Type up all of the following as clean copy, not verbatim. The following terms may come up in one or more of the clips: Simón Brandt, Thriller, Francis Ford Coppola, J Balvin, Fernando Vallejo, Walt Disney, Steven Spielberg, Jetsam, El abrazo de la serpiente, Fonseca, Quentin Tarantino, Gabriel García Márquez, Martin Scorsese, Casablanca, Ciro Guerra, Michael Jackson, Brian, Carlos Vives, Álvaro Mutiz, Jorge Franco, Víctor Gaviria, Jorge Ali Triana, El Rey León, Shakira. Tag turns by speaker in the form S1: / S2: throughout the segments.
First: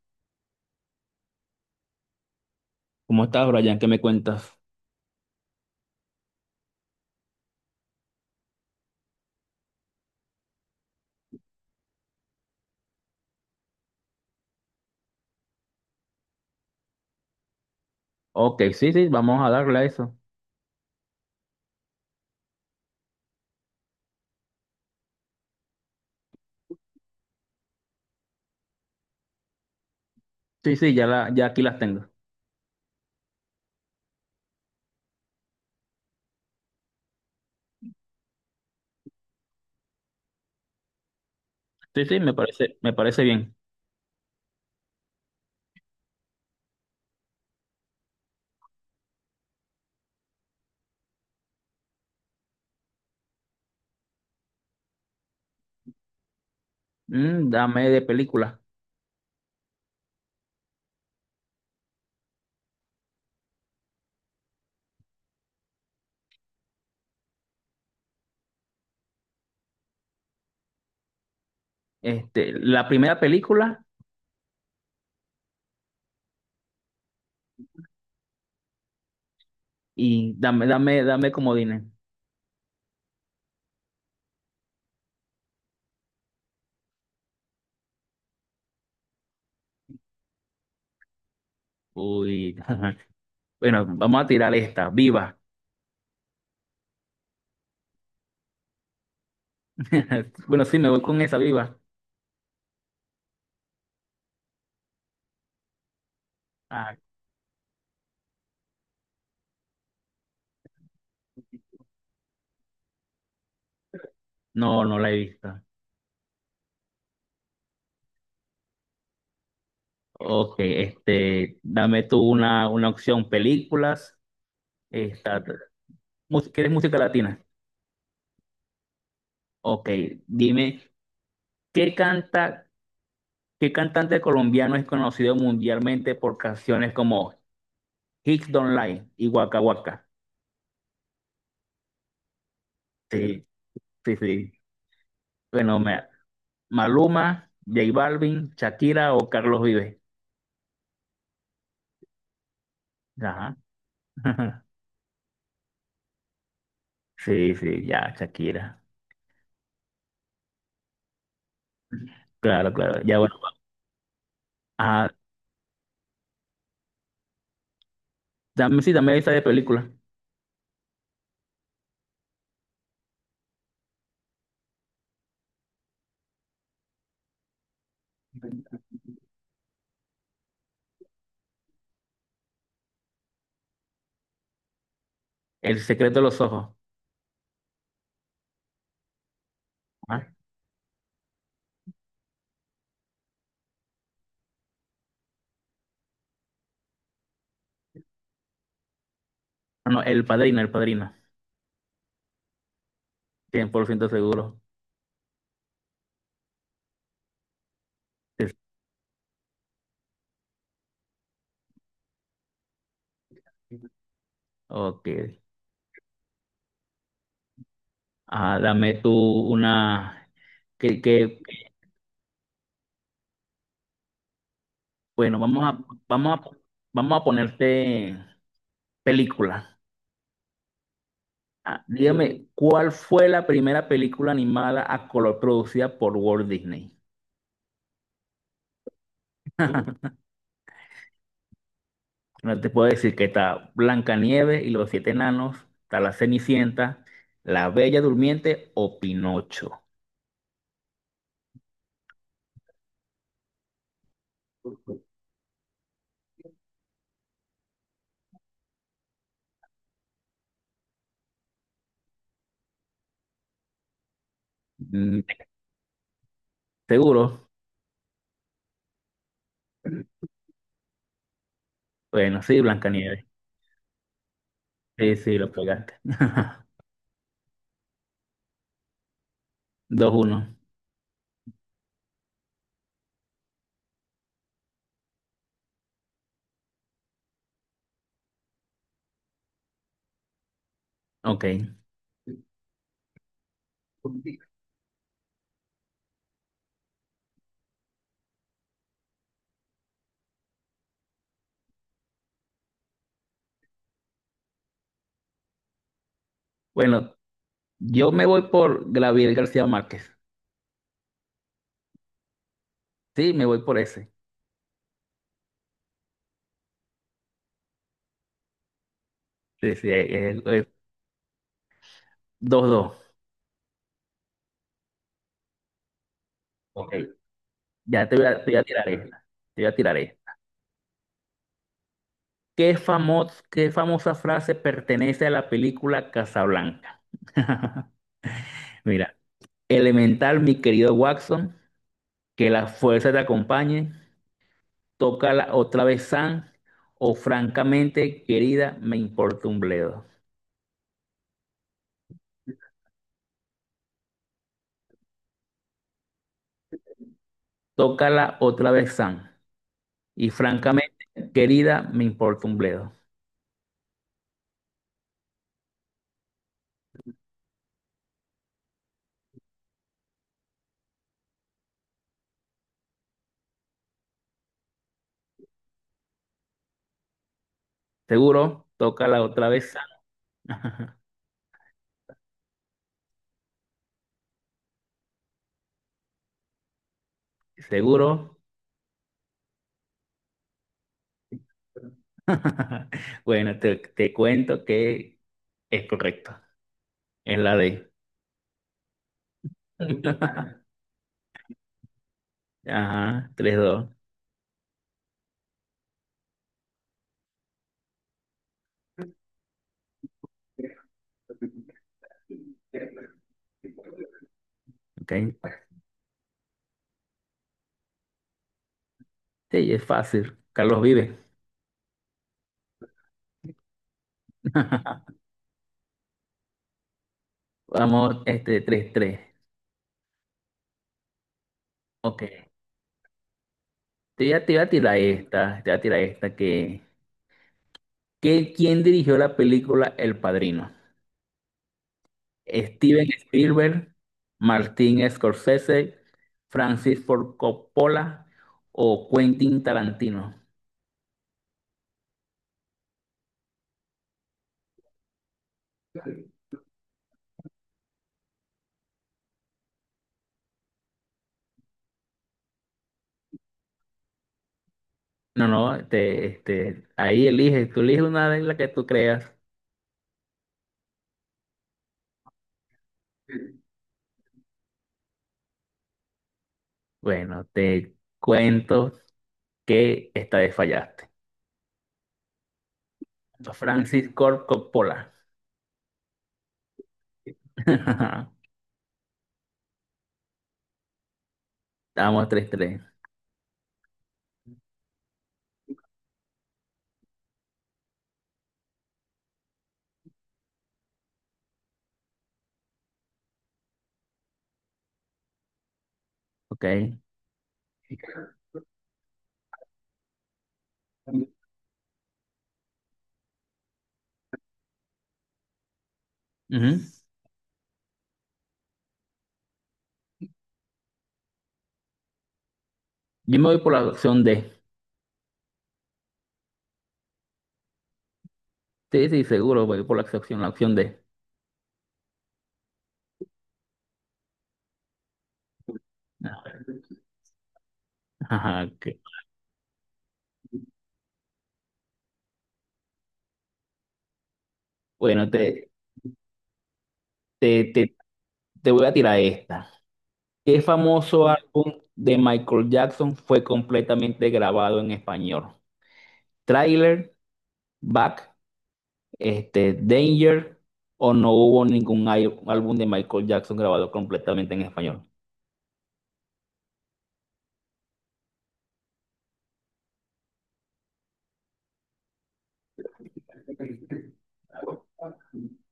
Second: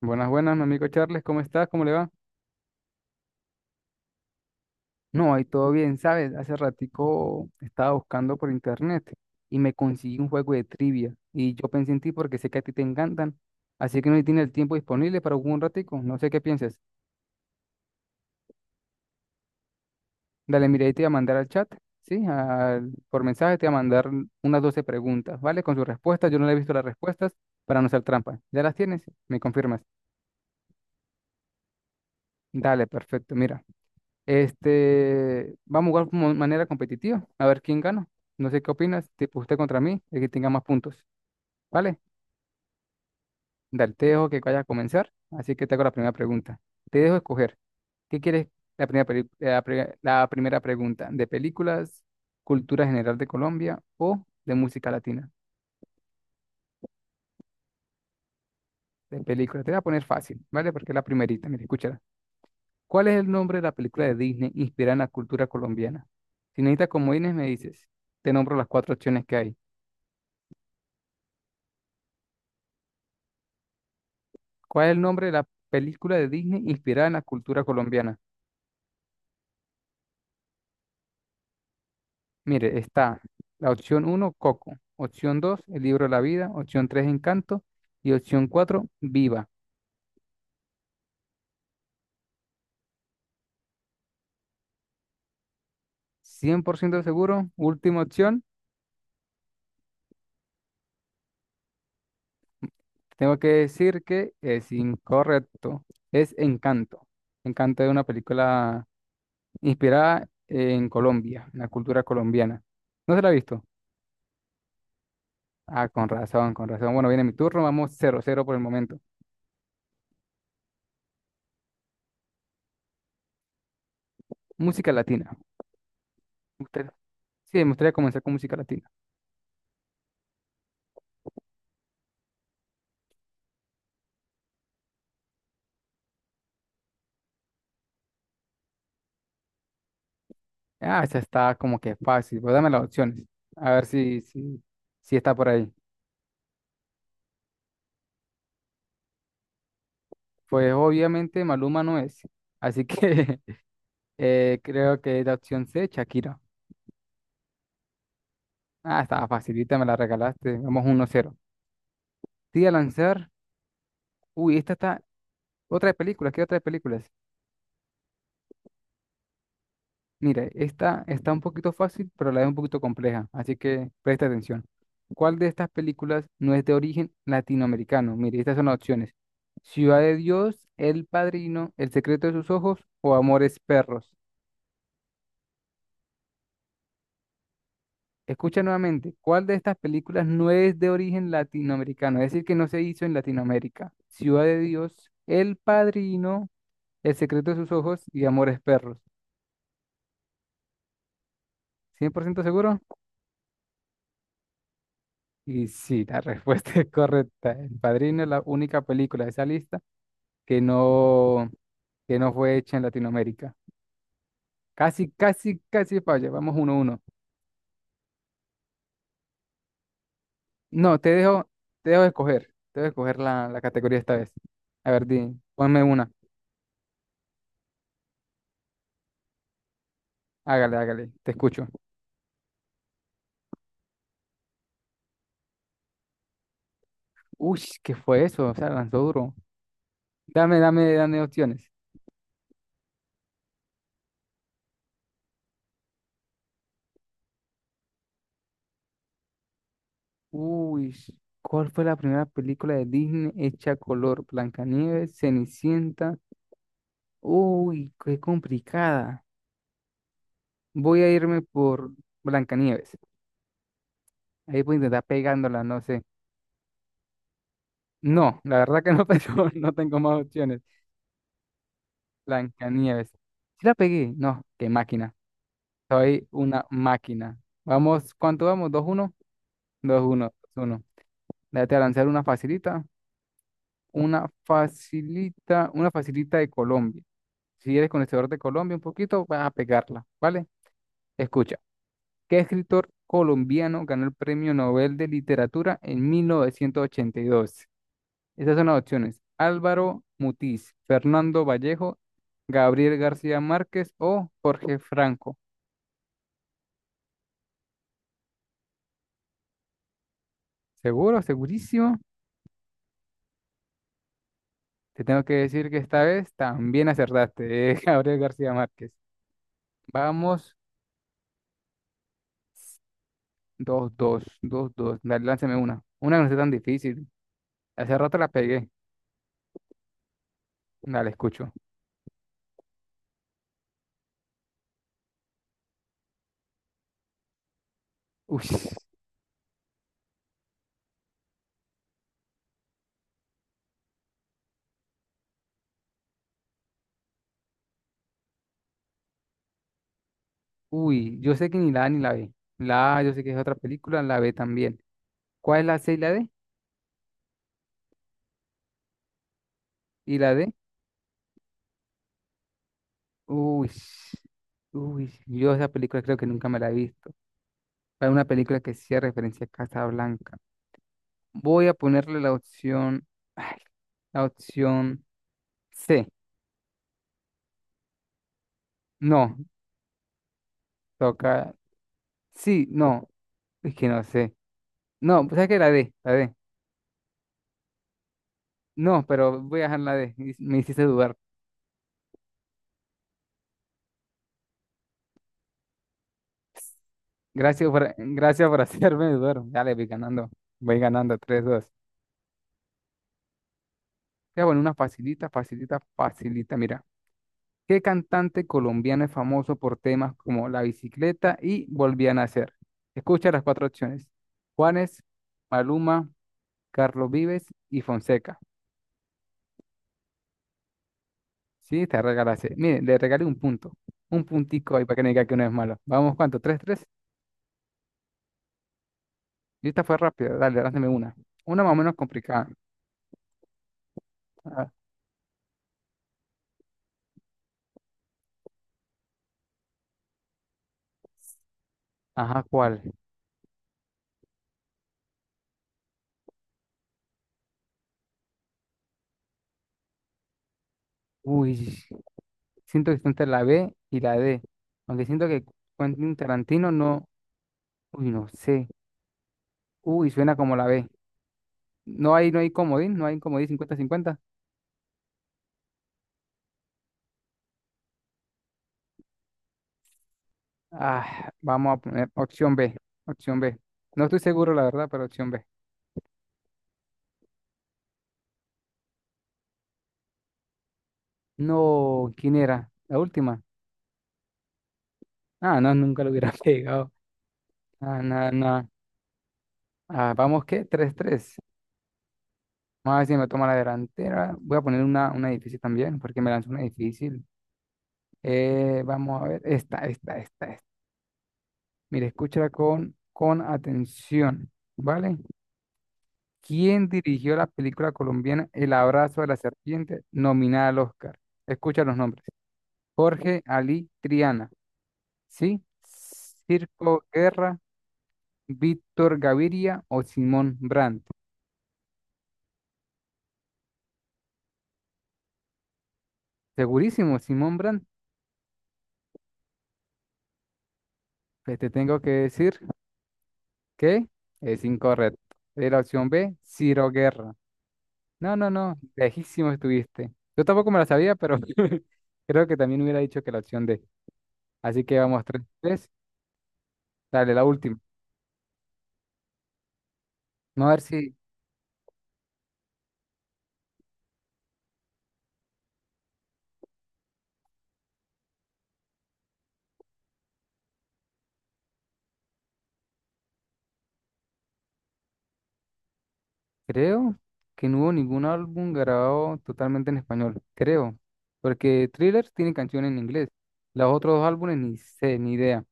S1: Buenas, buenas, mi amigo Charles, ¿cómo estás? ¿Cómo le va?
S2: ¿Cómo estás, Brian? ¿Qué me cuentas?
S1: No, ahí todo bien, ¿sabes? Hace ratico estaba buscando por internet y me conseguí un juego de trivia y yo pensé en ti porque sé que a ti te encantan, así que no tiene el tiempo disponible para jugar un ratico, no sé qué piensas.
S2: Ok, sí, sí, vamos a darle a eso.
S1: Dale, mira, ahí te voy a mandar al chat, ¿sí? Por mensaje te voy a mandar unas 12 preguntas, ¿vale? Con sus respuestas, yo no le he visto las respuestas para no hacer trampa. ¿Ya las tienes? ¿Me confirmas?
S2: Sí, sí, ya aquí las tengo.
S1: Dale, perfecto, mira. Vamos a jugar como de manera competitiva, a ver quién gana. No sé qué opinas, tipo usted contra mí, el que tenga más puntos. ¿Vale?
S2: Sí, sí, me parece bien.
S1: Dale, te dejo que vaya a comenzar, así que te hago la primera pregunta. Te dejo escoger. ¿Qué quieres? La primera, peli- la, pri- la primera pregunta, ¿de películas, cultura general de Colombia o de música latina?
S2: Dame de película.
S1: De películas. Te voy a poner fácil, ¿vale? Porque es la primerita, mira, escúchala. ¿Cuál es el nombre de la película de Disney inspirada en la cultura colombiana? Si necesitas comodines, me dices. Te nombro las cuatro opciones que hay.
S2: La primera película
S1: ¿Cuál es el nombre de la película de Disney inspirada en la cultura colombiana?
S2: y dame comodines.
S1: Mire, está la opción uno, Coco, opción 2, El libro de la vida, opción 3, Encanto y opción cuatro, Viva.
S2: Uy, bueno, vamos a tirar esta, Viva.
S1: 100% seguro, última opción,
S2: Bueno, sí, me voy con esa, Viva.
S1: tengo que decir que es incorrecto, es
S2: Ah,
S1: Encanto. Encanto es una película inspirada en Colombia, en la cultura colombiana. ¿No se la ha visto?
S2: no, no la he visto.
S1: Ah, con razón, con razón. Bueno, viene mi turno, vamos 0-0 por el momento.
S2: Ok, dame tú una opción, películas.
S1: Música latina.
S2: Esta, ¿Quieres
S1: Usted
S2: música latina?
S1: Sí, me gustaría comenzar con música latina.
S2: Ok, dime, ¿qué canta? ¿Qué cantante colombiano es conocido mundialmente por canciones como Hits Don't Lie y Waka Waka?
S1: Ah, esa está como que fácil, pues dame las opciones.
S2: Sí,
S1: A ver
S2: sí,
S1: si,
S2: sí.
S1: si, si está por ahí.
S2: Bueno, Maluma, J Balvin, Shakira o Carlos Vives.
S1: Pues obviamente Maluma no es. Así que
S2: Ajá.
S1: creo que es la opción C, Shakira.
S2: Sí, sí, ya, Shakira.
S1: Ah, estaba facilita, me la regalaste. Vamos 1-0. Te voy a
S2: Claro, claro. Ya,
S1: lanzar.
S2: bueno.
S1: Uy, esta está.
S2: Ah,
S1: Otra de películas, ¿qué otra de películas?
S2: dame, sí, dame esa de película.
S1: Mire, esta está un poquito fácil, pero a la es un poquito compleja, así que presta atención. ¿Cuál de estas películas no es de origen latinoamericano? Mire, estas son las opciones. Ciudad de Dios, El Padrino, El secreto de sus ojos o Amores Perros.
S2: El secreto de los ojos.
S1: Escucha nuevamente, ¿cuál de estas
S2: Ah,
S1: películas no es de origen latinoamericano? Es decir, que no se hizo en Latinoamérica. Ciudad de Dios, El Padrino, El secreto de sus ojos y Amores Perros.
S2: no, El Padrino, El Padrino.
S1: ¿100% seguro?
S2: 100% seguro.
S1: Y sí, la respuesta es correcta. El Padrino es la
S2: Sí,
S1: única película de esa lista que no, que no fue hecha en Latinoamérica.
S2: sí. Ok.
S1: Casi, casi, casi falla. Vamos 1-1.
S2: Ah, dame tú una.
S1: No,
S2: ¿Qué,
S1: te
S2: qué
S1: dejo, te dejo escoger. Te dejo escoger la categoría esta vez. A ver, di,
S2: Bueno,
S1: ponme una.
S2: vamos a, vamos a ponerte película.
S1: Hágale, hágale. Te escucho.
S2: Ah, dígame, ¿cuál fue la primera película animada a color producida por Walt Disney?
S1: Uy, ¿qué fue eso? O sea, lanzó duro. Dame, dame, dame opciones.
S2: No te puedo decir que está Blancanieves y los siete enanos, está La Cenicienta, La Bella Durmiente o Pinocho.
S1: Uy, ¿cuál fue la primera película de Disney hecha a color? Blancanieves, Cenicienta. Uy, qué complicada. Voy a irme por Blancanieves. Ahí voy a intentar
S2: Mm,
S1: pegándola, no sé.
S2: ¿seguro?
S1: No, la verdad que no tengo, no tengo más opciones.
S2: Bueno, sí,
S1: Blancanieves.
S2: Blancanieves.
S1: Si la pegué, no, qué máquina.
S2: Sí, sí, lo pegaste.
S1: Soy una máquina. Vamos, ¿cuánto vamos? 2-1, dos
S2: Dos
S1: uno,
S2: uno.
S1: 2-1. Déjate lanzar una facilita. Una facilita, una facilita de Colombia. Si eres conocedor de Colombia un poquito, vas a pegarla, ¿vale?
S2: Ok.
S1: Escucha, ¿qué escritor colombiano ganó el Premio Nobel de Literatura en 1982? Esas son las opciones. Álvaro Mutiz, Fernando Vallejo, Gabriel García Márquez o Jorge Franco.
S2: Bueno, yo me voy por Gabriel García Márquez.
S1: ¿Seguro? ¿Segurísimo?
S2: Sí, me voy por ese.
S1: Te tengo que decir que esta vez también acertaste, Gabriel García Márquez.
S2: Sí, sí,
S1: Vamos,
S2: dos, dos.
S1: dos, dos, dos, dos. Dale, lánzame una. Una que no sea tan
S2: Ok.
S1: difícil. Hace
S2: Ya te
S1: rato
S2: voy
S1: la
S2: a, te voy a
S1: pegué.
S2: tirar esta. Te voy a tirar esta.
S1: Dale, escucho.
S2: ¿Qué famosa frase pertenece a la película Casablanca?
S1: Uy,
S2: Mira, elemental, mi querido Watson, que la fuerza te acompañe, tócala otra vez, Sam, o francamente, querida, me importa un bledo.
S1: uy, yo sé que ni la A ni la B. La A yo sé que es otra película, la B también. ¿Cuál es la C y la D?
S2: Tócala otra vez, Sam,
S1: ¿Y
S2: y
S1: la D?
S2: francamente, querida, me importa un bledo.
S1: Uy, uy, yo esa película creo que nunca me la he visto. Hay una película que sí hace referencia a Casa Blanca. Voy a ponerle ay, la opción C.
S2: ¿Seguro? Tócala
S1: No,
S2: otra vez, Sam.
S1: toca, sí, no, es que no sé. No, pues es que la D.
S2: ¿Seguro?
S1: No, pero voy a dejar la D. Y me hiciste dudar.
S2: Bueno, te cuento que es correcto. Es la
S1: Gracias
S2: D.
S1: por, gracias por hacerme dudar. Dale, voy ganando 3-2.
S2: Ajá, tres dos.
S1: Voy a poner una facilita, facilita, facilita. Mira. ¿Qué cantante colombiano es famoso por temas como La bicicleta y Volví a nacer? Escucha las cuatro opciones. Juanes,
S2: Ok.
S1: Maluma, Carlos Vives y Fonseca.
S2: Sí, es fácil. Carlos vive.
S1: Sí, te regalaste. Mire, le regalé un punto. Un puntico ahí para que no diga que uno es malo. Vamos, ¿cuánto? ¿3-3?
S2: Vamos, tres tres.
S1: Y esta fue rápida. Dale, lánzame una. Una más o menos
S2: Ok.
S1: complicada.
S2: Te voy a
S1: Ah,
S2: tirar esta. Te voy a tirar esta ¿quién dirigió la película El Padrino?
S1: ajá, ¿cuál?
S2: Steven Spielberg, Martin Scorsese, Francis Ford Coppola o Quentin Tarantino.
S1: Uy, siento que está entre la B y la D. Aunque siento que Quentin Tarantino no. Uy, no sé. Uy, suena como la B. No hay comodín 50-50.
S2: No, no, ahí eliges, tú eliges una de las que tú creas.
S1: Ah, vamos a poner opción B. No estoy seguro, la verdad, pero opción B.
S2: Bueno, te cuento que esta vez fallaste.
S1: No, ¿quién era? La última.
S2: Francis Ford Coppola.
S1: Ah, no, nunca lo hubiera pegado. Ah, nada, no. Ah, vamos, qué 3-3.
S2: Estamos tres tres.
S1: Vamos a ver si me toma la delantera. Voy a poner una difícil también, porque me lanzó una difícil. Vamos a ver, esta, esta, esta, esta. Mire, escúchala con atención, ¿vale?
S2: Ok.
S1: ¿Quién dirigió la película colombiana El abrazo de la serpiente, nominada al Oscar? Escucha los nombres. Jorge Ali Triana, ¿sí?
S2: Ujú.
S1: Circo Guerra, Víctor Gaviria o Simón Brandt.
S2: Yo me voy por la opción D.
S1: Segurísimo, Simón Brandt.
S2: Sí, sí, seguro, voy por la opción D.
S1: Pues te tengo que decir que es incorrecto. Es la opción B, Ciro Guerra. No, no,
S2: Ajá,
S1: no,
S2: ok.
S1: lejísimo estuviste. Yo tampoco me la sabía, pero creo que también hubiera dicho que la opción D. Así que vamos,
S2: Bueno,
S1: tres, tres. Dale, la
S2: te,
S1: última.
S2: te, te voy a tirar esta. ¿Qué
S1: Vamos a ver si...
S2: famoso álbum de Michael Jackson fue completamente grabado en español? Thriller, Back, Danger, o no hubo ningún álbum de Michael Jackson grabado completamente en español.
S1: Creo que no hubo ningún álbum grabado totalmente en español, creo, porque Thriller tiene canciones en inglés, los otros dos álbumes ni sé, ni idea.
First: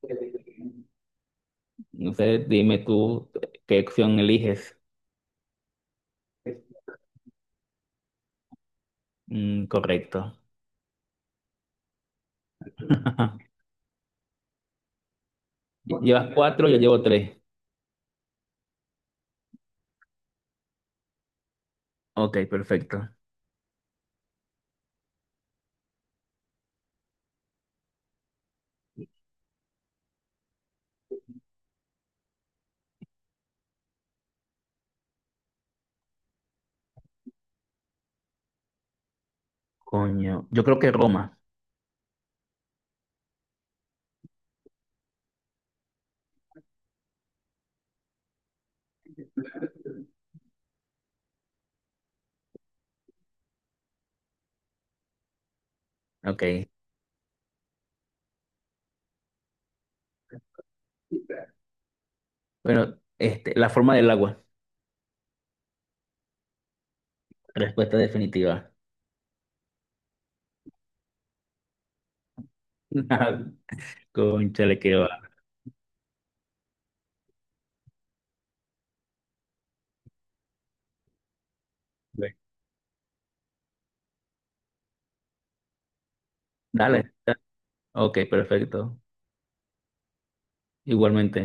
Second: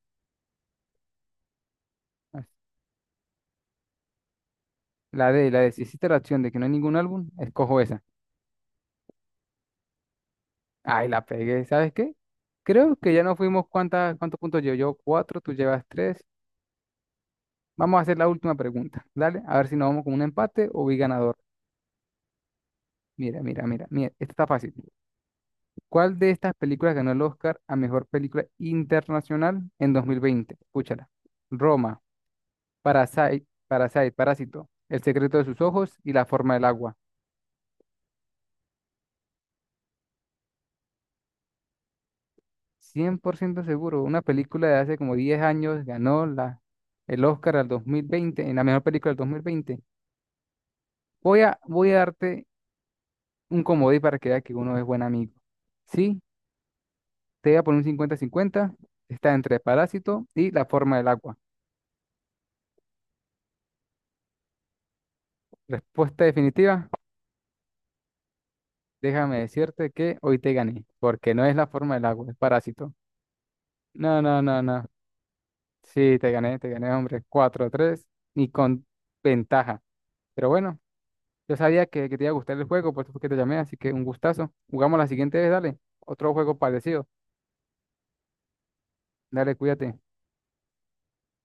S1: As-
S2: Entonces, dime tú qué opción eliges.
S1: la de, si hiciste la acción de que no hay ningún álbum, escojo esa.
S2: Mm, correcto.
S1: Ay, la pegué, ¿sabes qué? Creo que ya nos fuimos, ¿cuántos puntos llevo yo? Cuatro, tú llevas tres.
S2: Llevas cuatro, yo llevo tres.
S1: Vamos a hacer la última pregunta, dale, a ver si nos vamos con un empate o vi ganador.
S2: Ok, perfecto.
S1: Mira, mira, mira, mira, esta está fácil. ¿Cuál de estas películas ganó el Oscar a Mejor Película Internacional en 2020? Escúchala. Roma, Parasite, Parasite, Parásito, El secreto de sus ojos y La forma del agua.
S2: Coño, yo creo que Roma.
S1: 100% seguro, una película de hace como 10 años ganó el Oscar al 2020 en la mejor película del 2020. Voy a darte un comodín para que veas que uno es buen amigo. Sí,
S2: Ok.
S1: te voy a poner un 50-50. Está entre Parásito y La forma del agua.
S2: Bueno, la forma del agua.
S1: Respuesta definitiva.
S2: Respuesta definitiva.
S1: Déjame decirte que hoy te gané, porque no es la forma del agua, es parásito. No, no, no,
S2: Cónchale,
S1: no.
S2: que va.
S1: Sí, te gané, hombre. 4-3, ni con ventaja. Pero bueno, yo sabía que te iba a gustar el juego, por eso fue que te llamé, así que un gustazo. Jugamos la siguiente vez, dale. Otro juego parecido.
S2: Dale. Ok, perfecto.
S1: Dale, cuídate.
S2: Igualmente.